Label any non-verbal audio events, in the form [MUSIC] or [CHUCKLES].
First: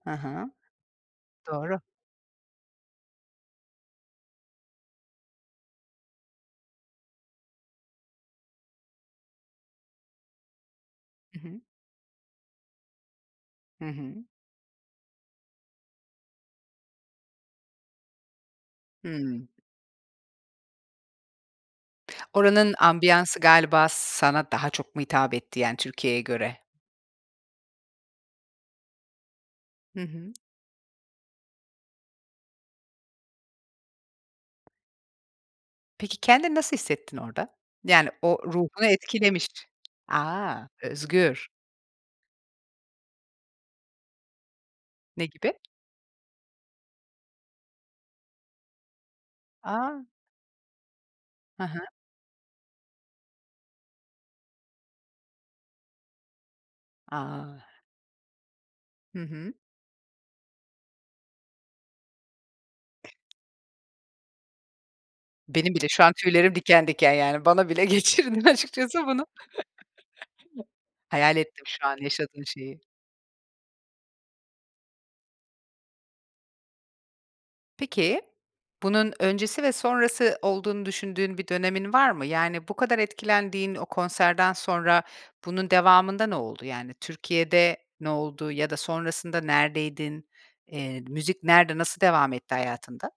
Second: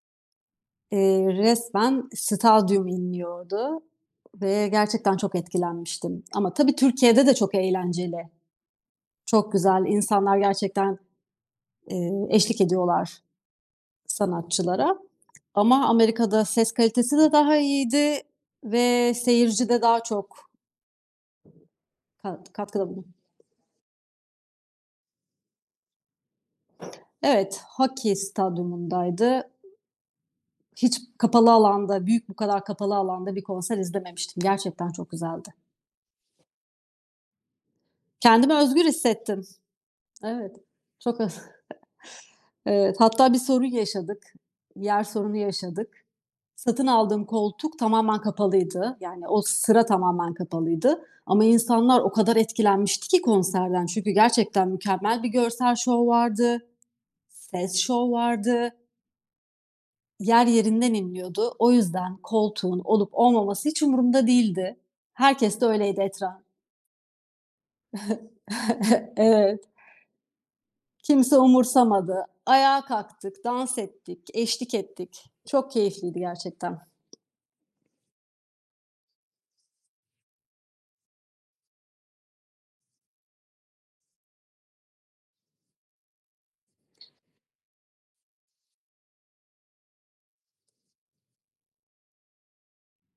Ha ha. Eee, Doğru. resmen stadyum inliyordu ve gerçekten çok etkilenmiştim ama tabii Türkiye'de de çok eğlenceli. Çok güzel. İnsanlar gerçekten, Hı hı. eee, eşlik ediyorlar Hı hı. sanatçılara ama Amerika'da ses kalitesi de daha iyiydi ve Hımm. seyirci de daha çok ...ka Oranın katkıda bulun ambiyansı galiba sana daha çok mu hitap etti yani Türkiye'ye göre? Evet, hokey stadyumu'ndaydı. Hı hı. Hiç kapalı alanda, büyük bu kadar kapalı alanda bir konser izlememiştim. Gerçekten çok güzeldi. Peki kendini nasıl hissettin orada? Yani o Kendimi özgür ruhunu hissettim. etkilemiş. A! Evet, çok az. Özgür. [CHUCKLES] Evet. Hatta bir sorun yaşadık. Yer Ne sorunu gibi? yaşadık. Satın aldığım koltuk tamamen kapalıydı. Yani o sıra A! tamamen kapalıydı ama Ha ha. insanlar o kadar etkilenmişti ki konserden çünkü gerçekten mükemmel bir görsel şov vardı, A! ses şov vardı. Hı hı. Yer yerinden inliyordu. O yüzden koltuğun olup olmaması hiç umurumda değildi. Herkes de Benim bile öyleydi şu an etraf tüylerim diken diken yani bana bile geçirdin açıkçası [CHUCKLES] bunu Evet. [CHUCKLES] hayal Kimse ettim şu an umursamadı. yaşadığım şeyi. Ayağa kalktık, dans ettik, eşlik ettik. Çok keyifliydi gerçekten. Peki, bunun öncesi ve sonrası olduğunu düşündüğün bir dönemin var mı? Yani bu kadar etkilendiğin o konserden sonra bunun devamında ne oldu? Yani Türkiye'de ne oldu ya da sonrasında neredeydin? Eee, müzik nerede, nasıl devam etti hayatında?